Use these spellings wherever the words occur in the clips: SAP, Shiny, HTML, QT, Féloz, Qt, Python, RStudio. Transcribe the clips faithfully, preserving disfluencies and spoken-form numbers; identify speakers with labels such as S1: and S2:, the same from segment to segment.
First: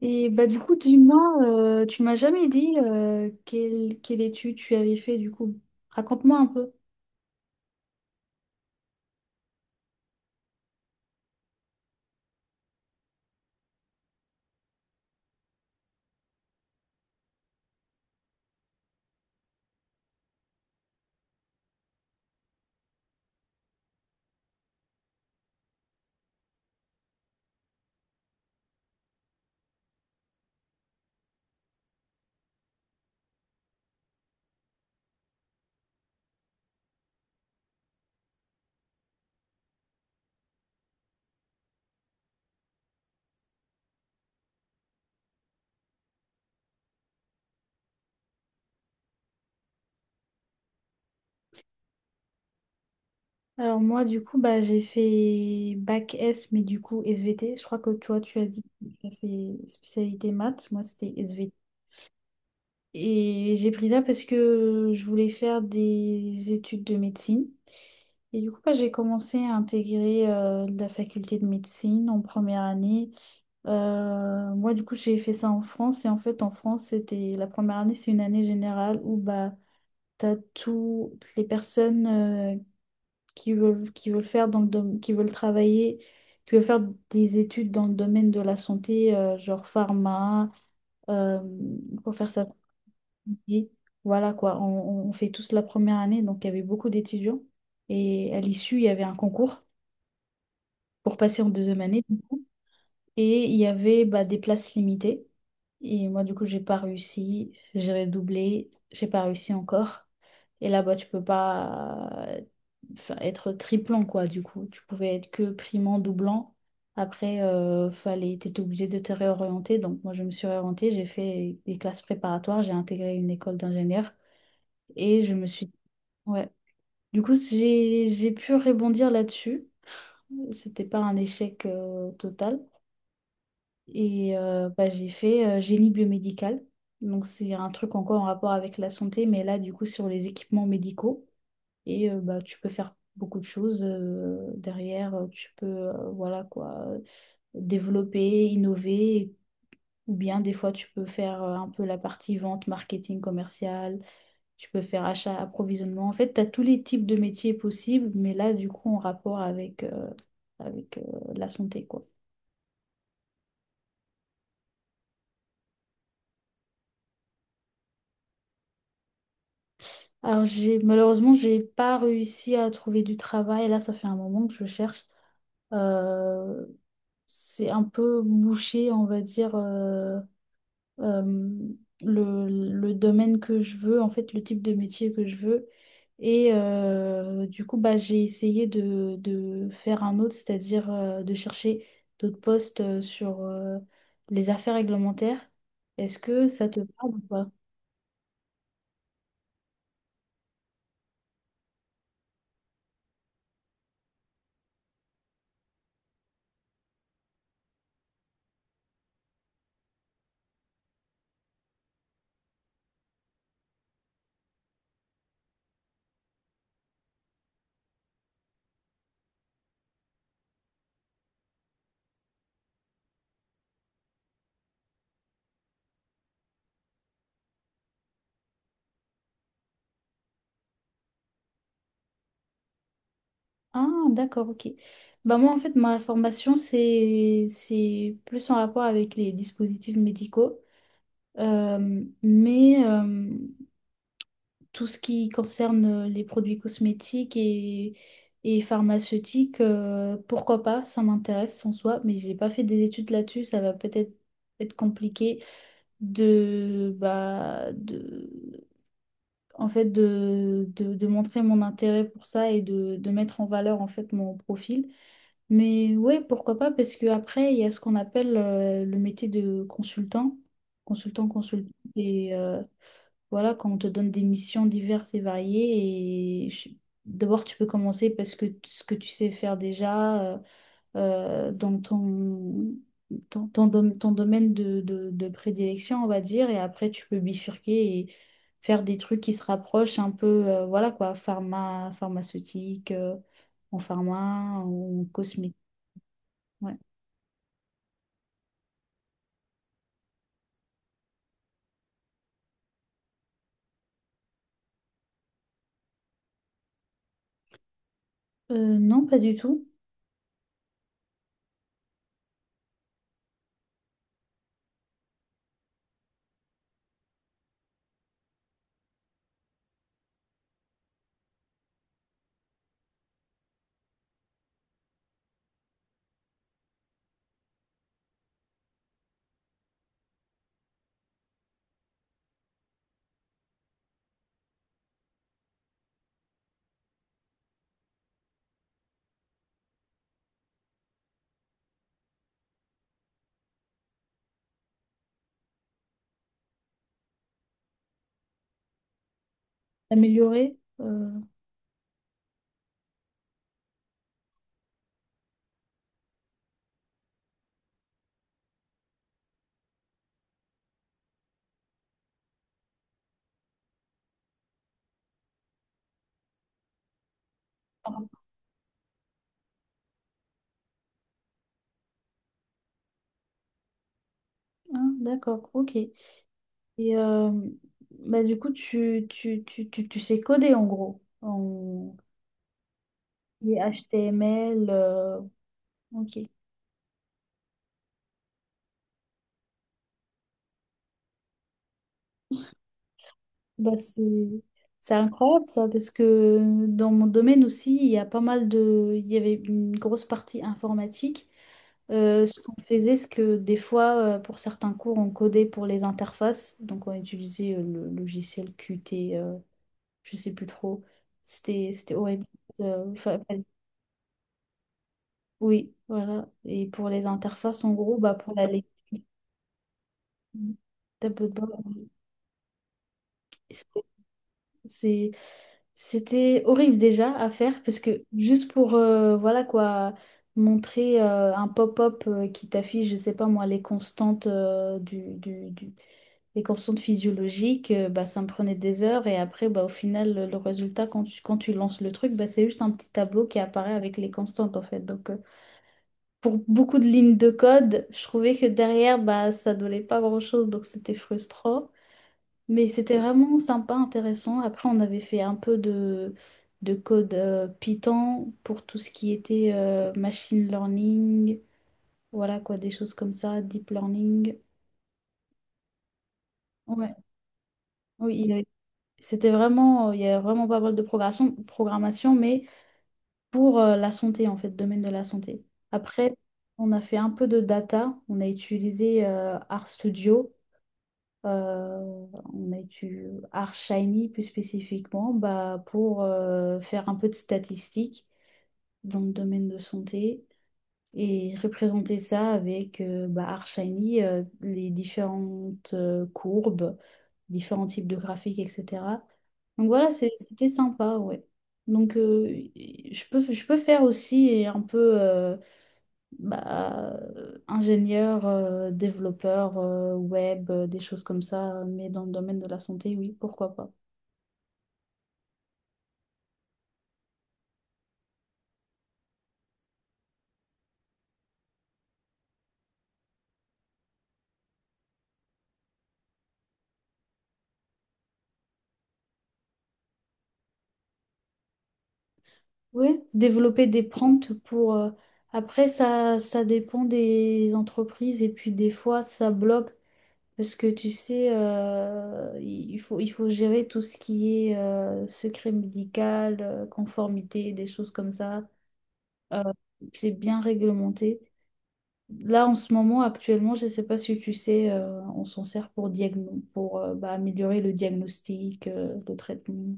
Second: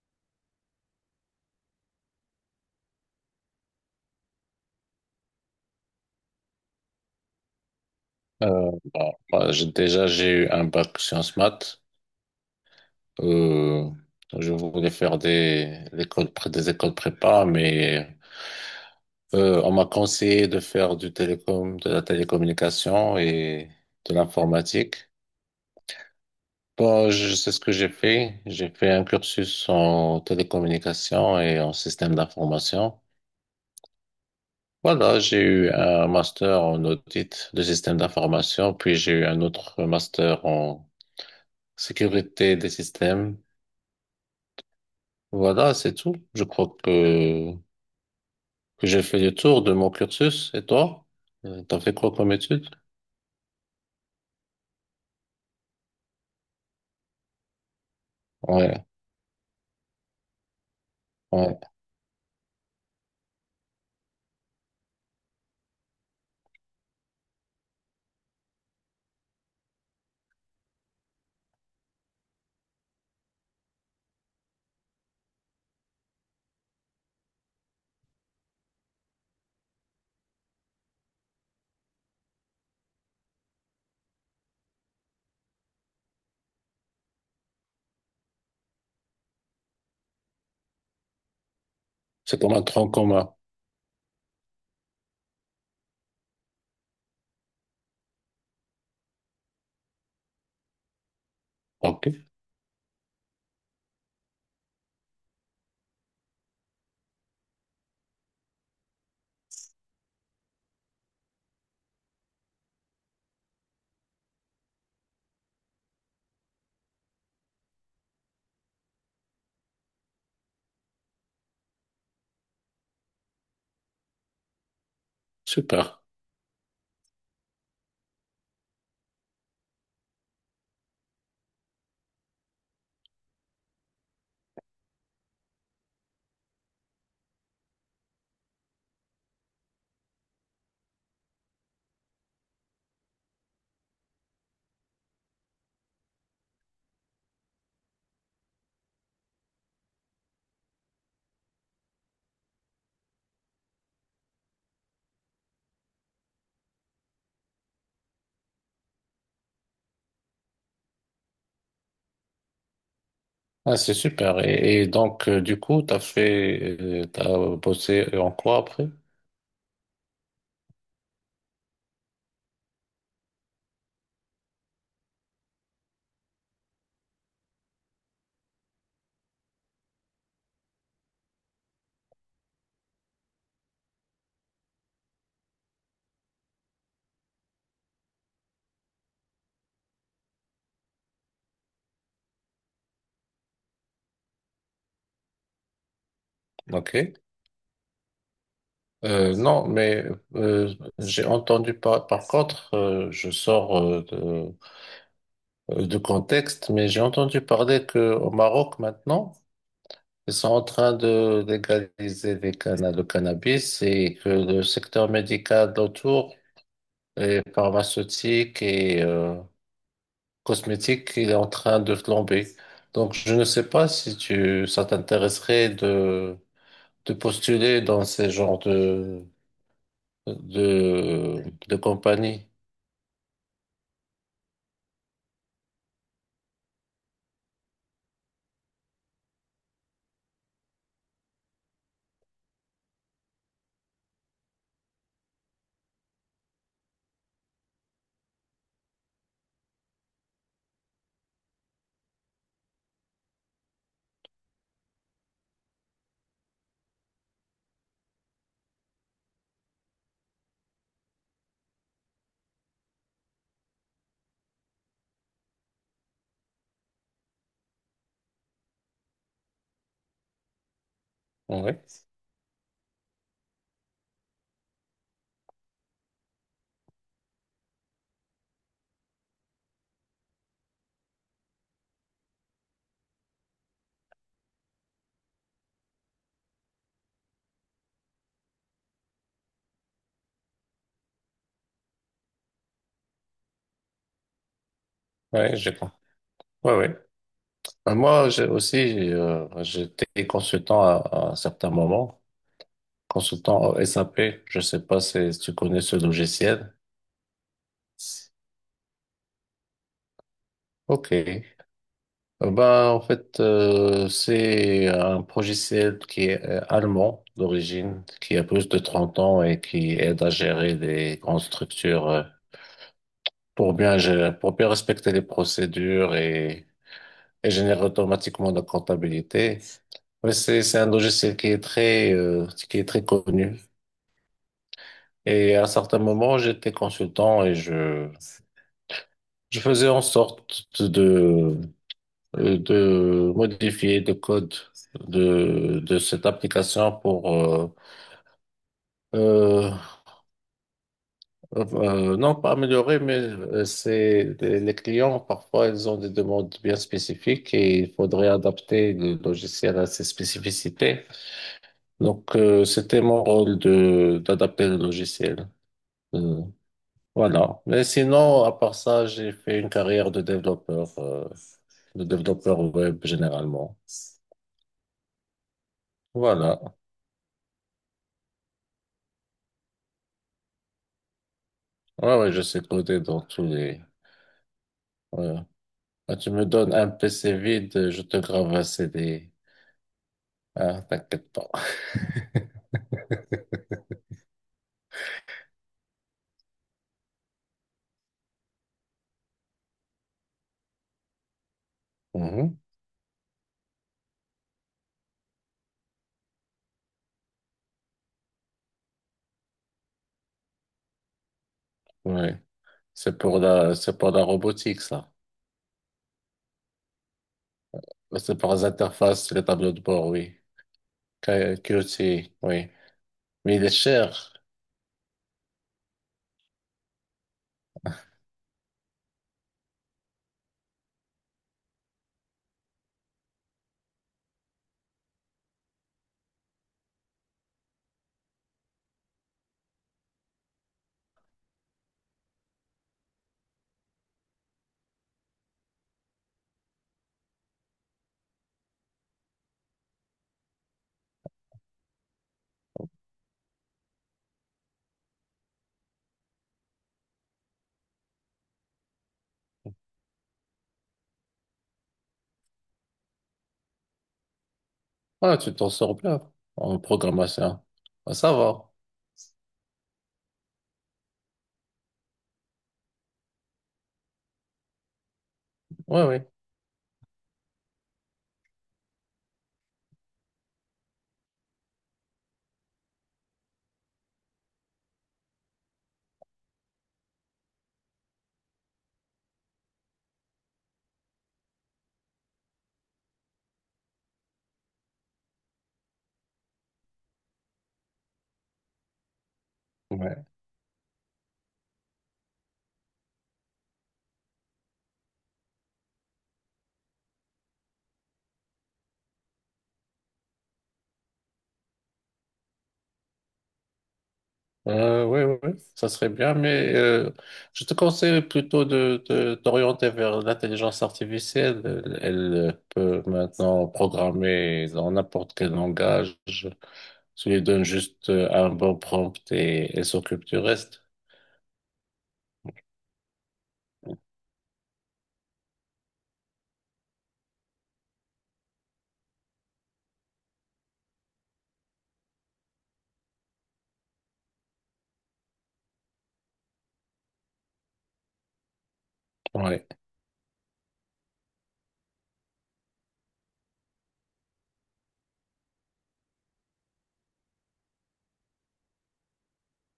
S1: Et bah du coup, dis-moi, euh, tu m'as jamais dit euh, quelle, quelle étude tu avais fait du coup. Raconte-moi un peu.
S2: Euh, bon, moi, j'ai- déjà, j'ai eu un bac sciences maths. Euh, je voulais faire des, l'école, pré- des écoles prépa, mais euh, on m'a conseillé de faire du télécom, de la télécommunication et de l'informatique. Bon, je c'est ce que j'ai fait. J'ai fait un cursus en télécommunication et en système d'information. Voilà, j'ai eu un master en audit de système d'information, puis j'ai eu un autre master en sécurité des systèmes. Voilà, c'est tout. Je crois que, que j'ai fait le tour de mon cursus. Et toi? Euh, T'as fait quoi comme étude?
S1: Alors moi, du coup, bah j'ai fait bac S, mais du coup S V T. Je crois que toi, tu as dit
S2: Ouais,
S1: que tu as fait spécialité maths. Moi, c'était.
S2: ouais.
S1: Et j'ai pris ça parce que je voulais faire des études de médecine. Et du coup, bah, j'ai commencé à intégrer euh, la faculté de médecine en première année. Euh, moi, du coup, j'ai fait ça en France. Et en fait, en France, c'était la première année, c'est une année générale où bah, tu as toutes les personnes euh, qui veulent, qui veulent faire dans le dom- qui veulent travailler, qui veulent faire des études dans le domaine de la santé, euh, genre pharma, euh, pour faire
S2: C'est
S1: ça
S2: comme un tronc commun.
S1: et voilà quoi, on, on- fait tous la première année, donc il y avait beaucoup d'étudiants. Et à l'issue, il y avait un concours pour passer en deuxième année.
S2: Ok,
S1: Du coup. Et il y avait bah, des places limitées. Et moi, du coup, j'ai pas réussi. J'ai redoublé. J'ai pas réussi encore. Et là-bas, tu peux pas euh, enfin, être triplant, quoi, du coup. Tu pouvais être que primant, doublant. Après, euh, fallait, t'étais obligé de te réorienter. Donc, moi, je me suis réorientée. J'ai fait des classes préparatoires. J'ai intégré une école d'ingénieur. Et je me suis dit,
S2: super.
S1: ouais. Du coup, j'ai j'ai pu rebondir là-dessus. C'était pas un échec euh, total. Et euh, bah, j'ai fait euh, génie biomédical. Donc, c'est un truc encore en rapport avec la santé, mais là, du coup, sur les équipements médicaux. Et euh, bah, tu peux faire beaucoup de choses euh, derrière. euh, Tu peux, euh, voilà quoi, euh, développer, innover. Ou bien, des fois, tu peux faire euh, un peu la partie vente, marketing commercial. Tu peux faire achat, approvisionnement. En fait, tu as tous les types de métiers possibles, mais là, du coup, en rapport avec, euh, avec euh, la santé, quoi.
S2: Ah, c'est super. Et, et donc, euh, du coup, t'as fait, euh, t'as bossé en quoi après?
S1: Alors, j'ai, malheureusement, j'ai pas réussi à trouver du travail. Là, ça fait un moment que je cherche. Euh, c'est un peu bouché, on va dire. euh, euh, le, le domaine que je veux, en fait, le type de métier que je veux. Et euh, du coup, bah, j'ai essayé de, de faire un autre, c'est-à-dire euh, de chercher d'autres postes euh, sur euh, les affaires réglementaires. Est-ce que ça te parle
S2: Ok.
S1: ou pas?
S2: Euh, non, mais euh, j'ai entendu par, par contre, euh, je sors euh, de, euh, de contexte, mais j'ai entendu parler que au Maroc maintenant, Ils sont en train de légaliser les canna- le cannabis et que le secteur médical autour, et pharmaceutique et euh, cosmétique, il est en train de flamber. Donc, je ne sais pas si tu, ça t'intéresserait de, de postuler dans ces genres de, de, de compagnie.
S1: Ah, d'accord, ok. Bah moi, en fait, ma formation, c'est, c'est plus en rapport avec les dispositifs médicaux. Euh, mais euh, tout ce qui concerne euh, les produits cosmétiques et, et pharmaceutiques, euh, pourquoi pas, ça m'intéresse en soi, mais j'ai pas fait des études là-dessus, ça va peut-être être compliqué de, bah, de, en fait, de, de, de montrer mon intérêt pour ça et de, de mettre en valeur en fait mon profil. Mais ouais, pourquoi pas, parce que après, il y a ce qu'on appelle euh, le métier de consultant, consultant, consultant,
S2: Oui,
S1: et... euh, voilà, quand on te donne des missions diverses et variées, et je- d'abord tu peux commencer parce que t- ce que tu sais faire déjà euh, euh, dans ton, ton, ton dom- ton domaine de, de- de prédilection, on va dire, et après tu peux bifurquer et faire des trucs qui se rapprochent un peu, euh, voilà quoi, pharma, pharmaceutique, euh, en pharma, en cosmétique.
S2: oui, j'ai compris. Oui,
S1: Ouais.
S2: oui. Moi, j'ai aussi, euh, j'étais consultant à, à un certain moment. Consultant S A P, je sais pas si si tu connais ce logiciel.
S1: Euh, non, pas du tout.
S2: Ok. Euh, Ben, en fait, euh, c'est un logiciel qui est euh, allemand d'origine, qui a plus de trente ans et qui aide à gérer des grandes structures euh, pour bien gérer, pour bien respecter les procédures et, et générer automatiquement la comptabilité. Mais c'est, c'est un logiciel qui est très, euh, qui est très connu. Et à certains moments, j'étais consultant et je, je faisais en sorte de, de modifier le code de, de cette application pour, euh, euh,
S1: Améliorer. Euh,
S2: euh, non pas améliorer, mais euh, c'est, les les clients, parfois, ils ont des demandes bien spécifiques et il faudrait adapter le logiciel à ces spécificités. Donc, euh, c'était mon rôle de, d'adapter le logiciel. euh, Voilà. Mais sinon, à part ça, j'ai fait une carrière de développeur, euh, de développeur web généralement.
S1: ah, d'accord, ok.
S2: Voilà.
S1: Et euh, bah, du coup, tu, tu, tu, tu, tu sais coder en gros. En
S2: Ouais, ouais, je sais coder dans tous
S1: les
S2: les.
S1: H T M L. euh,
S2: Ouais.
S1: ok.
S2: Ah, tu me donnes un P C vide, je te grave un C D. Ah, t'inquiète pas.
S1: Bah, c'est c'est incroyable ça, parce que dans mon domaine aussi, il y a pas mal de. Il y avait une grosse partie informatique. Euh, ce qu'on
S2: Mhm.
S1: faisait, c'est que des fois, euh, pour certains cours, on codait pour les interfaces. Donc, on utilisait euh, le logiciel Qt, euh, je sais plus trop. C'était c'était horrible.
S2: Ouais.
S1: euh,
S2: C'est
S1: enfin,
S2: pour la, c'est pour la robotique, ça.
S1: oui, voilà. Et pour les interfaces, en gros, bah, pour
S2: C'est
S1: la
S2: pour les
S1: lecture,
S2: interfaces, les tableaux de bord, oui.
S1: tableau de
S2: Q-
S1: bord,
S2: QT, oui. Mais
S1: c'est-
S2: il est cher.
S1: c'est- c'était horrible déjà à faire parce que juste pour, euh, voilà quoi, montrer euh, un pop-up euh, qui t'affiche, je sais pas moi, les constantes euh, du, du, du- les constantes physiologiques, euh, bah, ça me prenait des heures et après, bah, au final, le, le résultat, quand tu, quand tu lances le truc, bah, c'est juste un petit tableau qui apparaît avec les constantes en fait. Donc, euh, pour beaucoup de lignes de code, je trouvais que derrière, bah, ça donnait pas grand-chose, donc c'était frustrant. Mais c'était vraiment sympa, intéressant. Après, on avait fait un peu de, de code euh, Python pour tout ce qui était euh, machine learning, voilà quoi, des choses comme ça, deep learning.
S2: Ah, tu t'en sors bien en
S1: Ouais,
S2: programmation. Ah,
S1: oui, il y
S2: ça
S1: avait-
S2: va.
S1: c'était vraiment, il y avait vraiment pas mal de progression- programmation, mais pour euh, la santé, en fait, domaine de la santé. Après,
S2: Ouais,
S1: on a fait un peu de data, on a utilisé euh, RStudio. Euh, on a du Shiny plus spécifiquement bah, pour euh, faire un peu de statistiques dans le domaine de santé et représenter ça avec euh, bah, Artshiny, euh, les différentes euh, courbes, différents types de graphiques, et cetera. Donc voilà,
S2: oui.
S1: c'est- c'était sympa, ouais. Donc euh, je peux, je peux faire aussi un peu euh, bah, euh, ingénieur, euh, développeur, euh, web, euh, des choses comme ça, euh, mais dans le domaine de la santé, oui, pourquoi pas.
S2: Euh, oui, oui, oui, ça serait bien, mais euh, je te conseille plutôt de, de t'orienter vers l'intelligence artificielle. Elle, elle peut maintenant programmer dans n'importe quel langage. Tu lui donnes juste euh, un bon prompt et elle s'occupe du reste.
S1: Oui, développer des prompts pour... euh, Après, ça, ça dépend des entreprises et puis des fois, ça bloque parce que tu sais, euh, il faut, il faut gérer tout ce qui est euh, secret médical, euh, conformité, des choses comme ça. Euh,
S2: Oui,
S1: c'est bien réglementé. Là, en ce moment, actuellement, je ne sais pas si tu sais, euh, on s'en sert pour, diagno- pour euh, bah, améliorer le diagnostic, euh, le traitement.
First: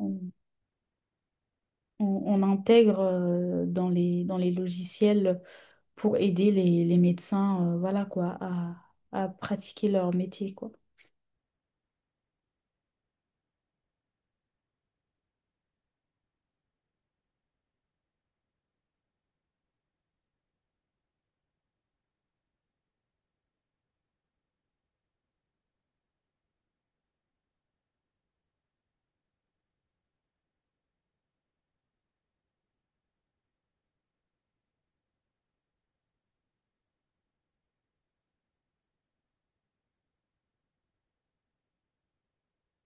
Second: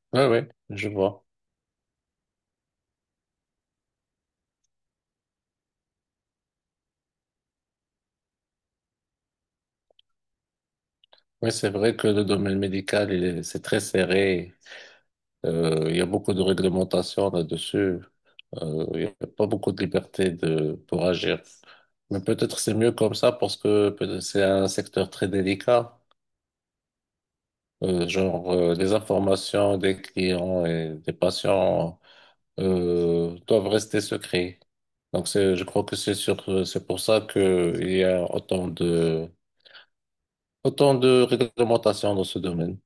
S1: On,
S2: oui, oui, je vois.
S1: on- on intègre euh, dans les, dans les logiciels pour aider les, les médecins, euh, voilà quoi, à, à pratiquer leur métier, quoi.
S2: Oui, c'est vrai que le domaine médical, il est- c'est très serré. Euh, il y a beaucoup de réglementations là-dessus. Euh, il n'y a pas beaucoup de liberté de, pour agir. Mais peut-être c'est mieux comme ça parce que peut- c'est un secteur très délicat. Euh, genre, euh, les informations des clients et des patients euh, doivent rester secrets. Donc, c'est, je crois que c'est sur, c'est pour ça que il y a autant de, autant de réglementations dans ce domaine.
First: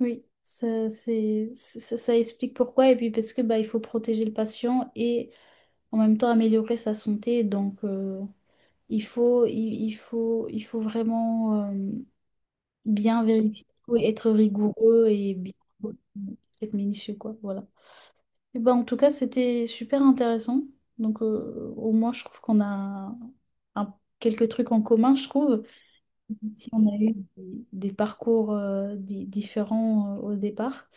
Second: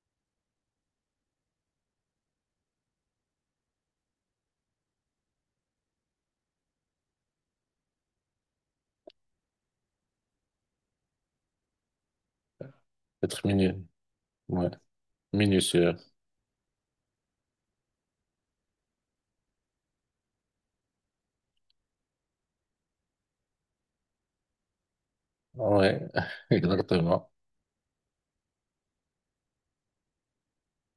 S1: Oui, ça, c'est, ça, ça explique pourquoi. Et puis parce que bah, il faut protéger le patient et en même temps améliorer sa santé. Donc, euh, il faut, il, il faut, il faut vraiment... bien
S2: Être
S1: vérifier,
S2: minutieux.
S1: et être
S2: Ouais,
S1: rigoureux et bien
S2: minutieux.
S1: être minutieux, quoi. Voilà. Et ben, en tout cas, c'était super intéressant. Donc, euh, au moins, je trouve qu'on a un- quelques trucs en commun, je trouve.
S2: Ouais,
S1: Si on a eu
S2: exactement.
S1: des, des parcours euh, di- différents euh, au départ.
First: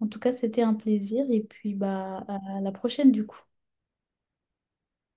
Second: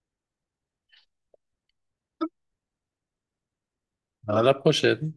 S1: En tout cas, c'était un plaisir et puis bah, à la prochaine, du coup.
S2: À la prochaine.